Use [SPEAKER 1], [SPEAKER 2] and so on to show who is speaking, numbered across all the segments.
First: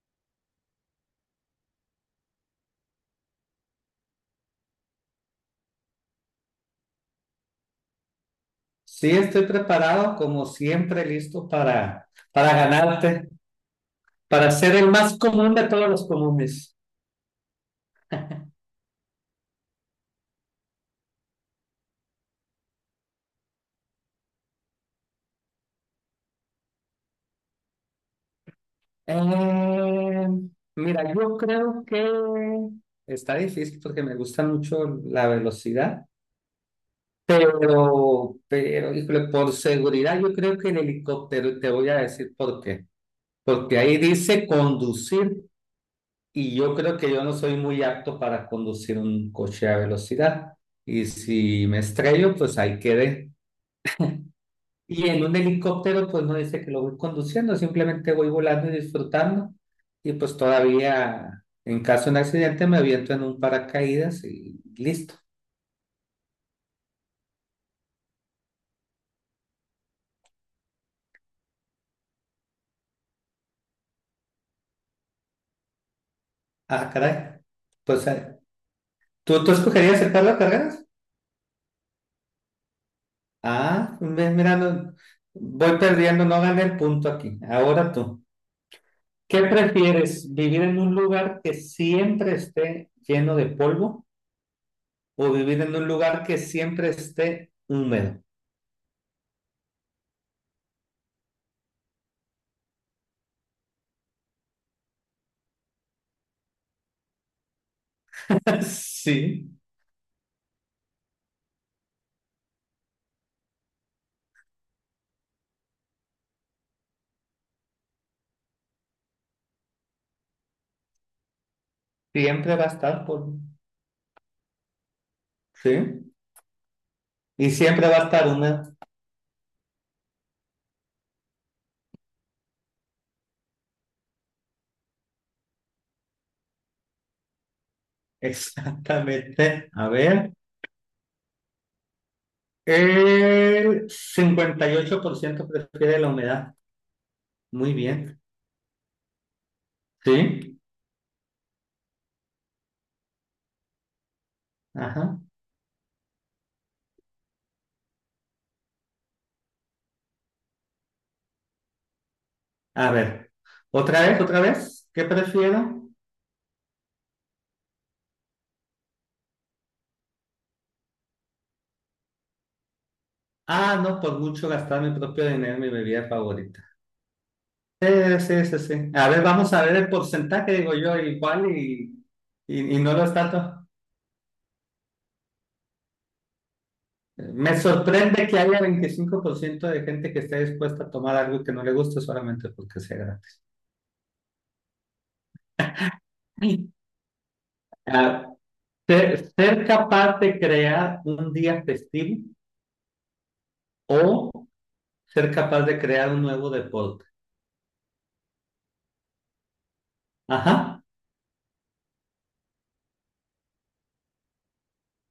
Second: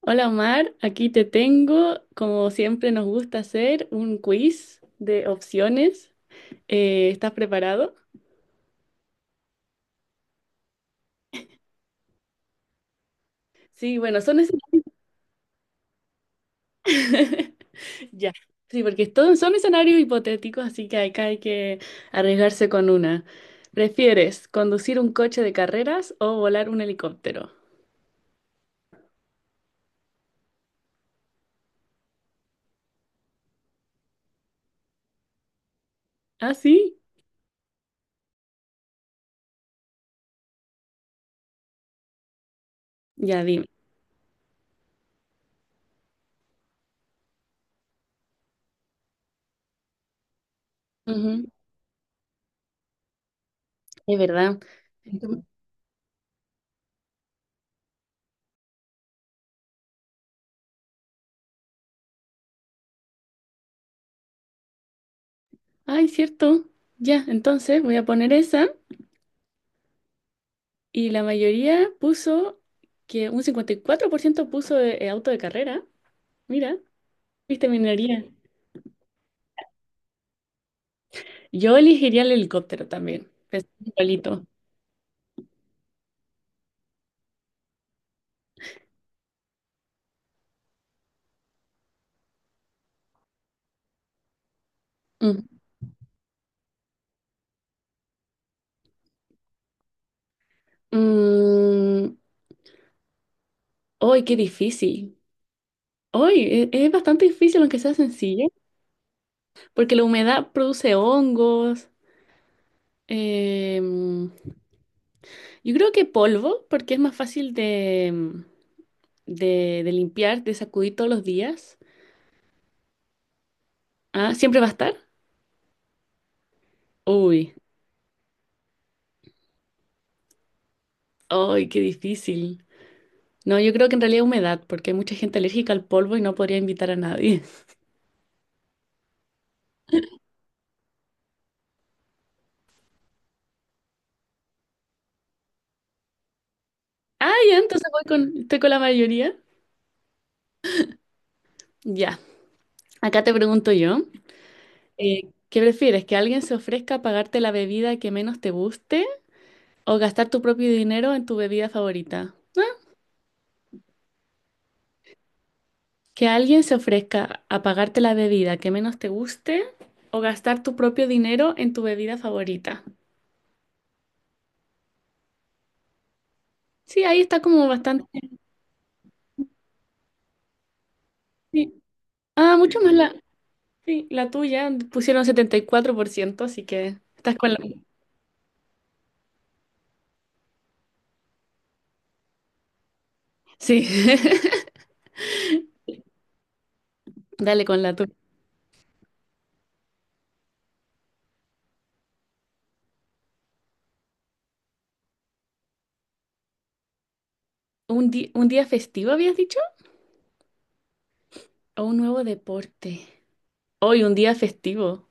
[SPEAKER 1] Hola Omar, aquí te tengo, como siempre nos gusta hacer, un quiz de opciones. ¿Estás preparado?
[SPEAKER 2] Sí, estoy preparado, como siempre, listo para ganarte,
[SPEAKER 1] Sí, bueno, son
[SPEAKER 2] para ser el más común de todos los comunes.
[SPEAKER 1] escenarios. Ya, sí, porque todos son escenarios hipotéticos, así que acá hay que arriesgarse con una. ¿Prefieres conducir un coche de carreras o volar un helicóptero?
[SPEAKER 2] Eh, mira, yo creo que está difícil porque me gusta mucho la velocidad,
[SPEAKER 1] ¿Ah, sí?
[SPEAKER 2] híjole, por seguridad, yo creo que el helicóptero, y te voy a decir por qué.
[SPEAKER 1] Ya dime.
[SPEAKER 2] Porque ahí dice conducir, y yo creo que yo no soy muy apto para conducir un coche a velocidad. Y
[SPEAKER 1] Ujú.
[SPEAKER 2] si me estrello, pues ahí quedé.
[SPEAKER 1] Es verdad.
[SPEAKER 2] Y en un
[SPEAKER 1] Entonces-
[SPEAKER 2] helicóptero, pues no dice que lo voy conduciendo, simplemente voy volando y disfrutando. Y pues todavía, en caso de un accidente, me aviento en un paracaídas y listo.
[SPEAKER 1] Ay, cierto. Ya, entonces voy a poner esa. Y la mayoría puso que un 54% puso auto de carrera. Mira,
[SPEAKER 2] Ah, caray.
[SPEAKER 1] viste
[SPEAKER 2] Pues,
[SPEAKER 1] minería.
[SPEAKER 2] ¿tú escogerías el Carlos Carreras?
[SPEAKER 1] Yo elegiría el helicóptero también, pensando
[SPEAKER 2] Ah,
[SPEAKER 1] igualito.
[SPEAKER 2] mira, voy perdiendo, no gané el punto aquí. Ahora tú. ¿Qué prefieres, vivir en un lugar que siempre esté lleno de polvo o
[SPEAKER 1] Mm.
[SPEAKER 2] vivir en un lugar que siempre esté húmedo?
[SPEAKER 1] Mm, ¡ay, qué difícil! ¡Ay, es bastante difícil, aunque sea sencillo,
[SPEAKER 2] Sí.
[SPEAKER 1] porque la humedad produce hongos. em, yo creo que polvo, porque es más fácil de limpiar, de sacudir todos los días.
[SPEAKER 2] Siempre va a estar por,
[SPEAKER 1] Ah, ¿siempre va a estar?
[SPEAKER 2] sí, y
[SPEAKER 1] Uy,
[SPEAKER 2] siempre va a estar una,
[SPEAKER 1] ¡ay, qué difícil! No, yo creo que en realidad humedad, porque hay mucha gente alérgica al polvo y no podría invitar a nadie.
[SPEAKER 2] exactamente, a ver, el 58% prefiere la humedad,
[SPEAKER 1] Ah, ya,
[SPEAKER 2] muy
[SPEAKER 1] entonces voy
[SPEAKER 2] bien,
[SPEAKER 1] con, estoy con la mayoría.
[SPEAKER 2] sí,
[SPEAKER 1] Ya, acá te pregunto yo,
[SPEAKER 2] ajá,
[SPEAKER 1] ¿qué prefieres? ¿Que alguien se ofrezca a pagarte la bebida que menos te guste o gastar tu propio dinero en tu bebida favorita?
[SPEAKER 2] a ver, ¿qué prefiero?
[SPEAKER 1] ¿Que alguien se ofrezca a pagarte la bebida que menos te guste o gastar tu propio dinero en tu bebida favorita?
[SPEAKER 2] Ah, no, por mucho gastar mi propio dinero en mi bebida favorita.
[SPEAKER 1] Sí, ahí está como
[SPEAKER 2] Sí,
[SPEAKER 1] bastante...
[SPEAKER 2] sí. A ver, vamos a ver el porcentaje, digo yo, igual
[SPEAKER 1] Sí.
[SPEAKER 2] y,
[SPEAKER 1] Ah,
[SPEAKER 2] y,
[SPEAKER 1] mucho
[SPEAKER 2] y
[SPEAKER 1] más
[SPEAKER 2] no lo
[SPEAKER 1] la,
[SPEAKER 2] está todo.
[SPEAKER 1] sí, la tuya, pusieron 74%, así que estás con
[SPEAKER 2] Me
[SPEAKER 1] la...
[SPEAKER 2] sorprende que haya 25% de gente que esté dispuesta a tomar algo que no le gusta solamente porque sea gratis.
[SPEAKER 1] Sí,
[SPEAKER 2] Sí.
[SPEAKER 1] dale con la tuya.
[SPEAKER 2] Ah, ser capaz de crear un día festivo o ser capaz de crear un nuevo deporte.
[SPEAKER 1] ¿Un un día festivo habías dicho?
[SPEAKER 2] Ajá.
[SPEAKER 1] ¿O un nuevo deporte? Hoy, un día festivo.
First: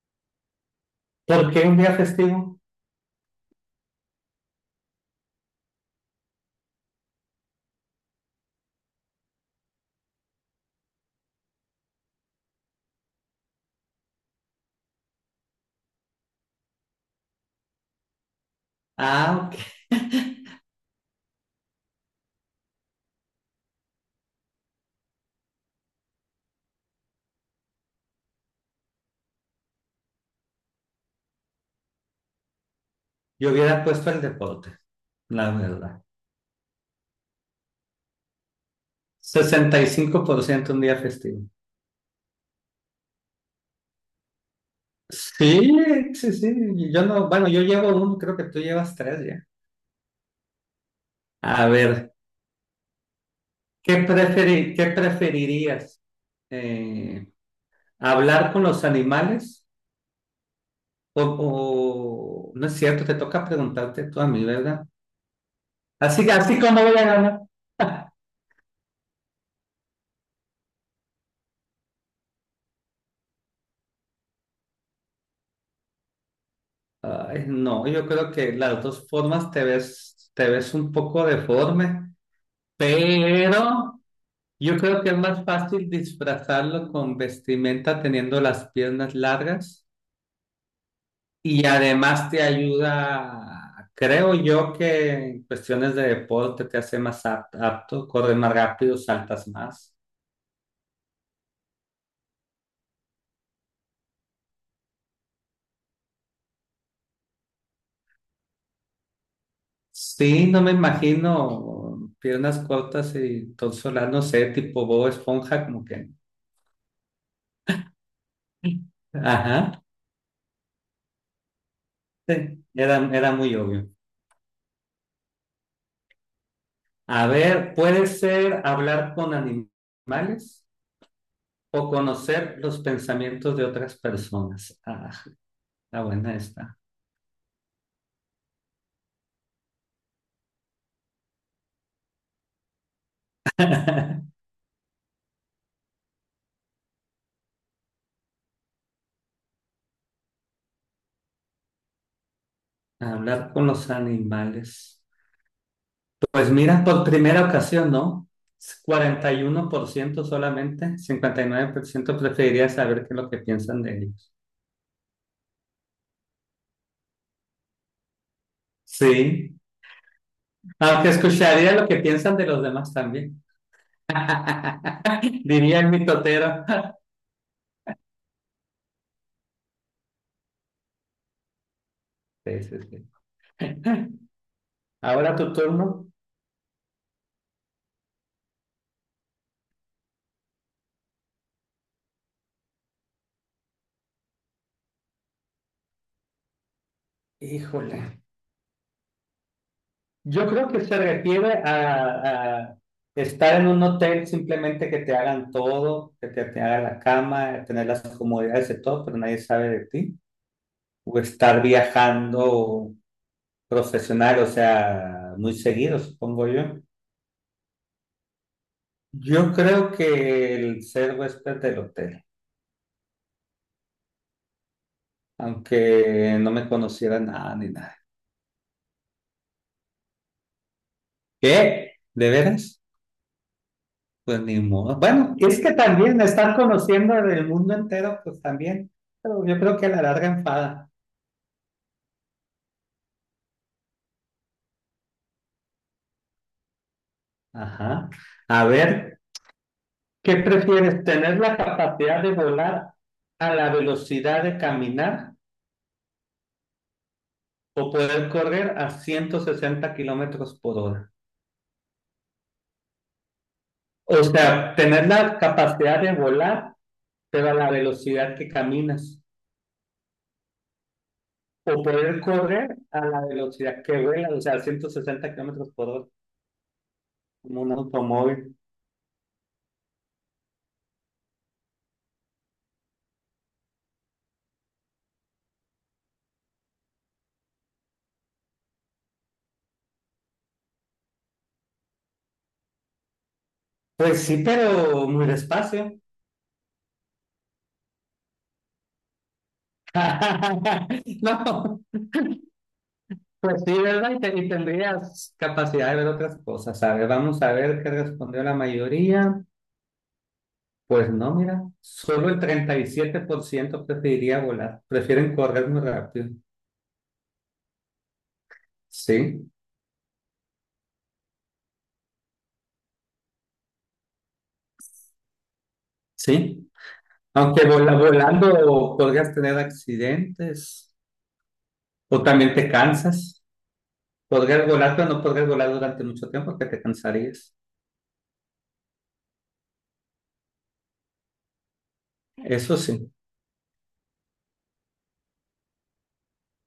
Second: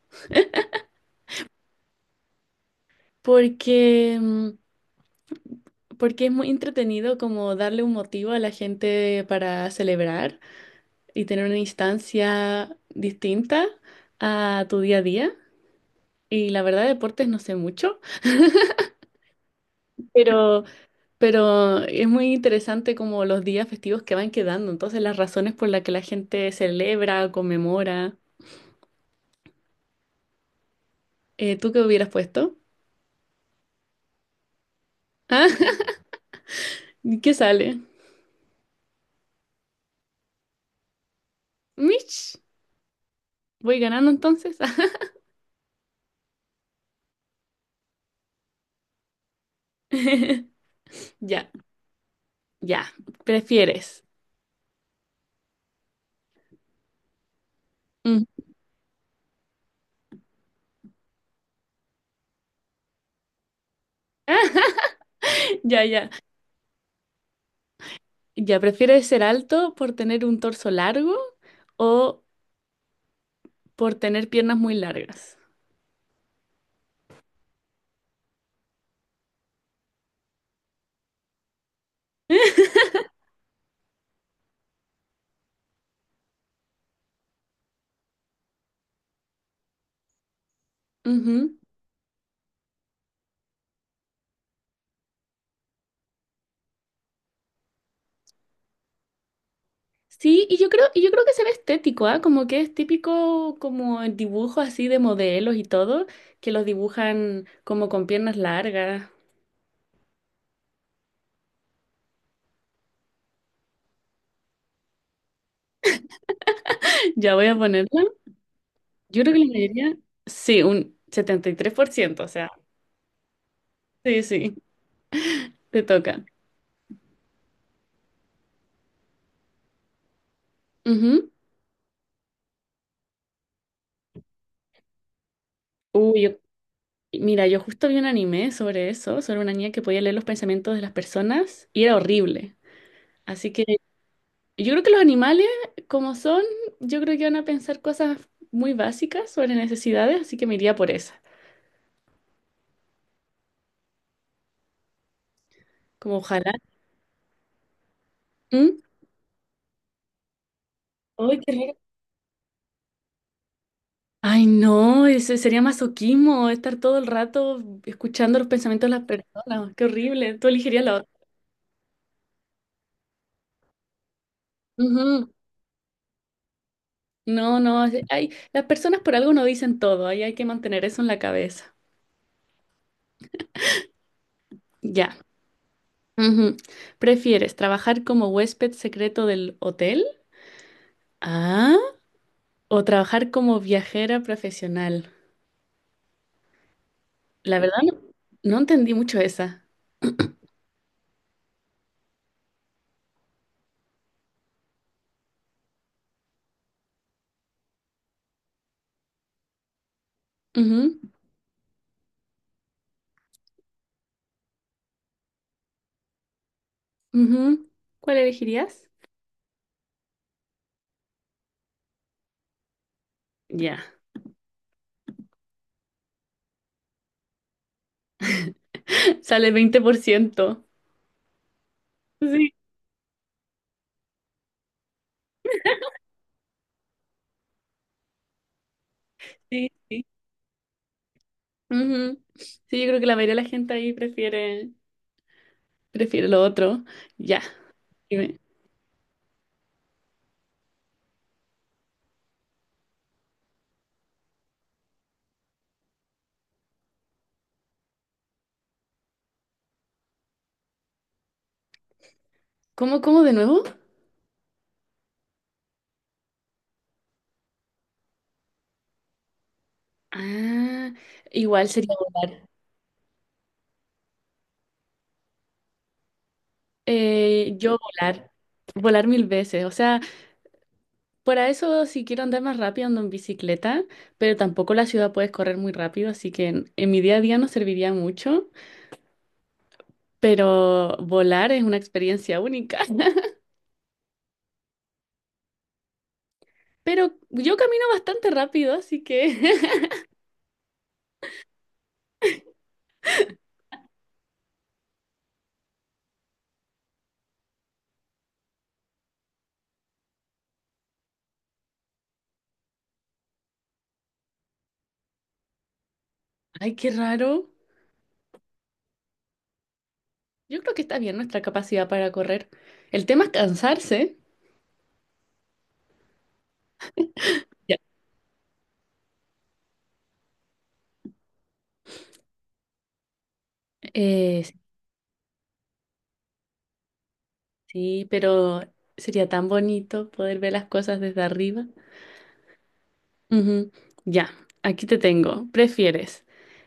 [SPEAKER 2] ¿Por qué un día festivo?
[SPEAKER 1] Porque, mm, porque es muy entretenido como darle un motivo a la gente para celebrar y tener una instancia distinta a tu día a día. Y la verdad, deportes no sé mucho,
[SPEAKER 2] Ah, ok.
[SPEAKER 1] pero, pero es muy interesante como los días festivos que van quedando. Entonces, las razones por las que la gente celebra, conmemora. ¿Tú qué hubieras puesto?
[SPEAKER 2] Yo hubiera puesto el deporte, la verdad.
[SPEAKER 1] ¿Y qué sale?
[SPEAKER 2] 65% un día festivo.
[SPEAKER 1] Mitch, voy ganando entonces.
[SPEAKER 2] Sí, sí. Yo no, bueno, yo llevo uno, creo que tú llevas tres ya.
[SPEAKER 1] Ya,
[SPEAKER 2] A ver.
[SPEAKER 1] ya. ¿Prefieres?
[SPEAKER 2] ¿Qué preferirías? Eh,
[SPEAKER 1] Mm.
[SPEAKER 2] ¿Hablar con los animales? No es cierto, te toca preguntarte tú a mí, ¿verdad?
[SPEAKER 1] Ya, ya.
[SPEAKER 2] Así como voy a ganar.
[SPEAKER 1] Ya, ¿prefieres ser alto por tener un torso largo o por tener piernas muy largas?
[SPEAKER 2] Ay, no, yo creo que las dos formas te ves un poco deforme, pero yo creo que es más fácil disfrazarlo con vestimenta teniendo las piernas largas.
[SPEAKER 1] Ujú.
[SPEAKER 2] Y además te ayuda, creo yo que en cuestiones de deporte te hace más apto, corres más rápido, saltas más.
[SPEAKER 1] Sí, y yo creo que será estético, ¿ah? Como que es típico como en dibujos así de modelos y todo, que los dibujan como con piernas largas.
[SPEAKER 2] Sí, no me imagino piernas cortas y torso no sé, tipo Bob Esponja, como que...
[SPEAKER 1] Ya voy a ponerla. Yo creo que la
[SPEAKER 2] Ajá,
[SPEAKER 1] mayoría, sí, un 73%. O sea,
[SPEAKER 2] sí, era muy obvio.
[SPEAKER 1] sí, sí, te toca.
[SPEAKER 2] A ver, puede ser hablar con animales
[SPEAKER 1] Ujú.
[SPEAKER 2] o conocer los pensamientos de otras personas. Ah, está
[SPEAKER 1] Uy,
[SPEAKER 2] buena esta.
[SPEAKER 1] mira, yo justo vi un anime sobre eso, sobre una niña que podía leer los pensamientos de las personas y era horrible. Así que yo creo que los animales, como son, yo creo que van a pensar cosas muy básicas sobre necesidades, así que me iría por esa.
[SPEAKER 2] Hablar con los animales.
[SPEAKER 1] Como
[SPEAKER 2] Pues
[SPEAKER 1] ojalá.
[SPEAKER 2] mira, por primera ocasión, ¿no?
[SPEAKER 1] ¿Mm?
[SPEAKER 2] 41% solamente,
[SPEAKER 1] Ay,
[SPEAKER 2] cincuenta y
[SPEAKER 1] qué
[SPEAKER 2] nueve
[SPEAKER 1] raro.
[SPEAKER 2] por ciento preferiría saber qué es lo que piensan de ellos.
[SPEAKER 1] Ay, no, ese sería masoquismo, estar todo el rato escuchando los pensamientos de las
[SPEAKER 2] Sí,
[SPEAKER 1] personas. Qué horrible. Tú elegirías la otra.
[SPEAKER 2] aunque escucharía lo que piensan de los demás también.
[SPEAKER 1] Ujú.
[SPEAKER 2] Diría el mitotero.
[SPEAKER 1] No, no, hay, las personas por algo no dicen todo, ahí hay que mantener eso en la cabeza.
[SPEAKER 2] Sí, sí, sí.
[SPEAKER 1] Ya.
[SPEAKER 2] Ahora tu turno.
[SPEAKER 1] Ujú. ¿Prefieres trabajar como huésped secreto del hotel? Ah, ¿o trabajar como viajera profesional? La verdad no,
[SPEAKER 2] Híjole.
[SPEAKER 1] no entendí mucho esa.
[SPEAKER 2] Yo creo que se refiere a estar en un hotel simplemente que te hagan todo, que te hagan la cama, tener las comodidades de todo, pero nadie sabe de ti.
[SPEAKER 1] Ujú,
[SPEAKER 2] O estar viajando profesional, o sea, muy seguido, supongo yo.
[SPEAKER 1] ujú. ¿Cuál elegirías?
[SPEAKER 2] Yo creo que el ser huésped del hotel,
[SPEAKER 1] Ya.
[SPEAKER 2] aunque no me conociera nada ni nada.
[SPEAKER 1] Sale 20%.
[SPEAKER 2] ¿Qué? ¿De
[SPEAKER 1] Sí,
[SPEAKER 2] veras? Pues ni modo. Bueno, es que también estar conociendo del mundo entero, pues también, pero yo
[SPEAKER 1] sí,
[SPEAKER 2] creo que a la
[SPEAKER 1] sí.
[SPEAKER 2] larga enfada.
[SPEAKER 1] Ujú. Sí, yo creo que la mayoría de la gente ahí prefiere lo otro. Ya.
[SPEAKER 2] Ajá.
[SPEAKER 1] Dime.
[SPEAKER 2] A ver, ¿qué prefieres? ¿Tener la capacidad de volar a la velocidad de caminar o poder correr a 160 kilómetros por hora?
[SPEAKER 1] ¿Cómo, cómo de nuevo?
[SPEAKER 2] O sea, tener la capacidad de volar, pero a la velocidad que caminas.
[SPEAKER 1] Ah, igual
[SPEAKER 2] O
[SPEAKER 1] sería
[SPEAKER 2] poder
[SPEAKER 1] volar.
[SPEAKER 2] correr a la velocidad que vuela, o sea, 160 kilómetros por hora, como un
[SPEAKER 1] Yo volar.
[SPEAKER 2] automóvil.
[SPEAKER 1] Volar mil veces. O sea, para eso, si quiero andar más rápido, ando en bicicleta, pero tampoco la ciudad puedes correr muy rápido, así que en mi día a día no serviría mucho, pero volar es una experiencia única.
[SPEAKER 2] Pues sí, pero muy despacio.
[SPEAKER 1] Pero yo camino bastante rápido, así que...
[SPEAKER 2] No, pues sí, ¿verdad? Y, y tendrías capacidad de ver otras cosas. A ver, vamos a ver qué respondió la mayoría. Pues no, mira, solo el 37% preferiría volar, prefieren correr muy rápido.
[SPEAKER 1] Ay, qué raro.
[SPEAKER 2] Sí,
[SPEAKER 1] Yo creo que está bien nuestra capacidad para correr. El tema es cansarse.
[SPEAKER 2] sí. Aunque
[SPEAKER 1] Ya.
[SPEAKER 2] volando podrías tener accidentes o también te cansas.
[SPEAKER 1] Eh,
[SPEAKER 2] Podrías volar, pero no podrías volar durante mucho tiempo porque te cansarías.
[SPEAKER 1] sí, pero sería tan bonito poder ver las cosas desde arriba.
[SPEAKER 2] Eso sí.
[SPEAKER 1] Ujú. Ya, aquí te tengo. ¿Prefieres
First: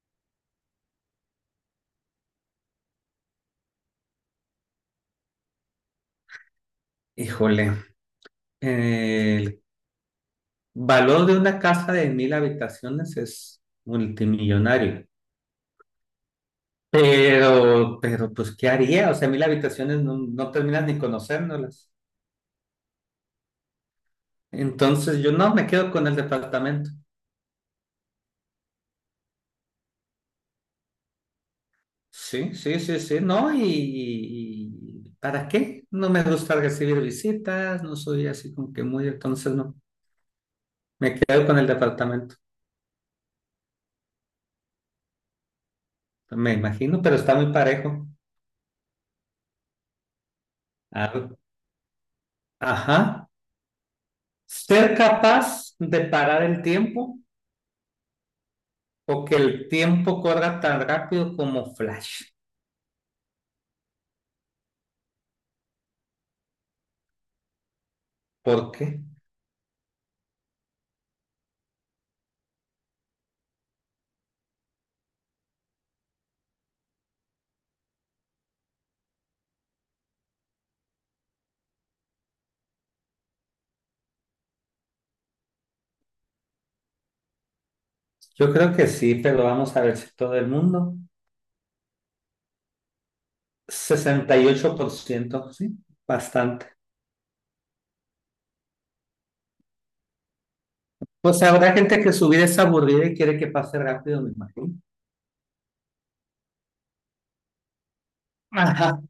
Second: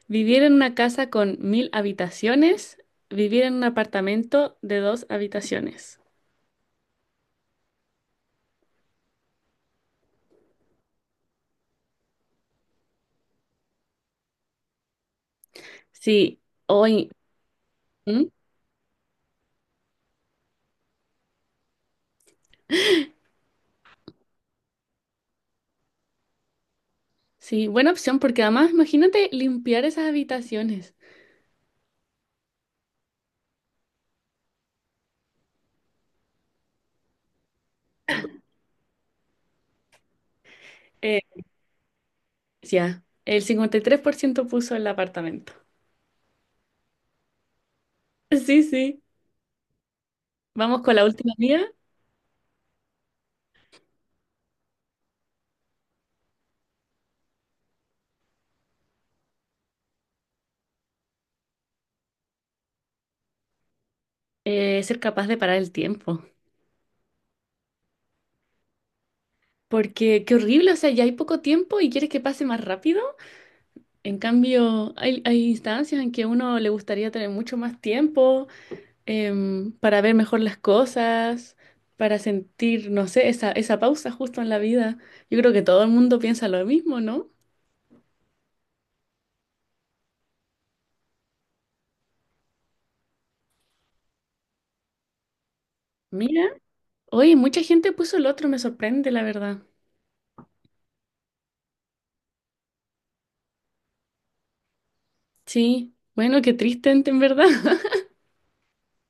[SPEAKER 1] vivir en una casa con mil habitaciones, vivir en un apartamento de dos habitaciones?
[SPEAKER 2] Híjole, el valor de una casa de mil habitaciones es multimillonario.
[SPEAKER 1] Sí, hoy. ¿Mm?
[SPEAKER 2] Pues, ¿qué haría? O sea, mil habitaciones no, no terminas ni conociéndolas. Entonces yo no me quedo con el departamento.
[SPEAKER 1] Sí, buena opción porque además imagínate limpiar esas habitaciones.
[SPEAKER 2] Sí, sí, sí, sí, no, y ¿para qué? No me gusta recibir visitas, no soy así como que muy, entonces no, me
[SPEAKER 1] Eh,
[SPEAKER 2] quedo con el departamento,
[SPEAKER 1] ya, el 53% puso el apartamento.
[SPEAKER 2] me imagino, pero está muy parejo.
[SPEAKER 1] Sí, sí. Vamos con la
[SPEAKER 2] A-
[SPEAKER 1] última mía.
[SPEAKER 2] Ajá, ser capaz de parar el tiempo o que el tiempo corra tan rápido como Flash.
[SPEAKER 1] Ser capaz de parar el tiempo.
[SPEAKER 2] ¿Por qué?
[SPEAKER 1] Porque qué horrible, o sea, ya hay poco tiempo y quieres que pase más rápido. En cambio, hay instancias en que uno le gustaría tener mucho más tiempo para ver mejor las cosas, para sentir, no sé, esa pausa justo en la vida. Yo creo que todo el mundo piensa lo mismo, ¿no?
[SPEAKER 2] Yo creo que sí, pero vamos a ver si todo el mundo. 68%, sí,
[SPEAKER 1] Mira,
[SPEAKER 2] bastante.
[SPEAKER 1] oye, mucha gente puso el otro, me sorprende, la verdad.
[SPEAKER 2] O sea, habrá gente que su vida es aburrida y quiere que pase rápido, me imagino.
[SPEAKER 1] Sí, bueno, qué triste en verdad.
[SPEAKER 2] Ajá.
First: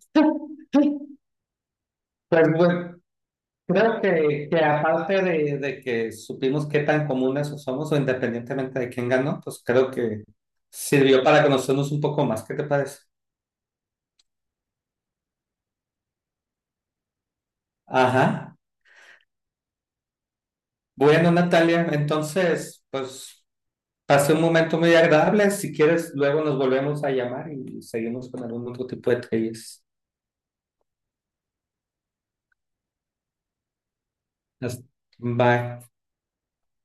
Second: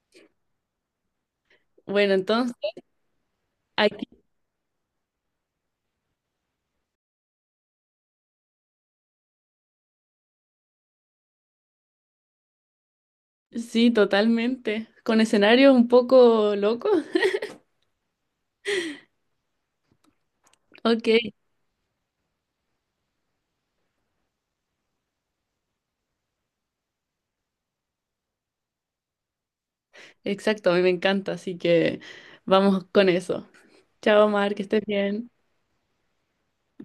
[SPEAKER 1] Bueno,
[SPEAKER 2] Pues
[SPEAKER 1] entonces,
[SPEAKER 2] bueno, creo
[SPEAKER 1] aquí
[SPEAKER 2] que aparte de que supimos qué tan comunes somos o independientemente de quién ganó, pues creo que sirvió para conocernos un poco más. ¿Qué te parece?
[SPEAKER 1] sí, totalmente. Con escenarios un poco locos.
[SPEAKER 2] Ajá.
[SPEAKER 1] Ok,
[SPEAKER 2] Bueno, Natalia, entonces, pues pasé un momento muy agradable. Si quieres, luego nos volvemos a llamar y seguimos con algún otro tipo de trivias.
[SPEAKER 1] exacto, a mí me encanta, así que vamos con eso. Chao, Mar, que estés
[SPEAKER 2] Hasta-
[SPEAKER 1] bien.
[SPEAKER 2] Bye.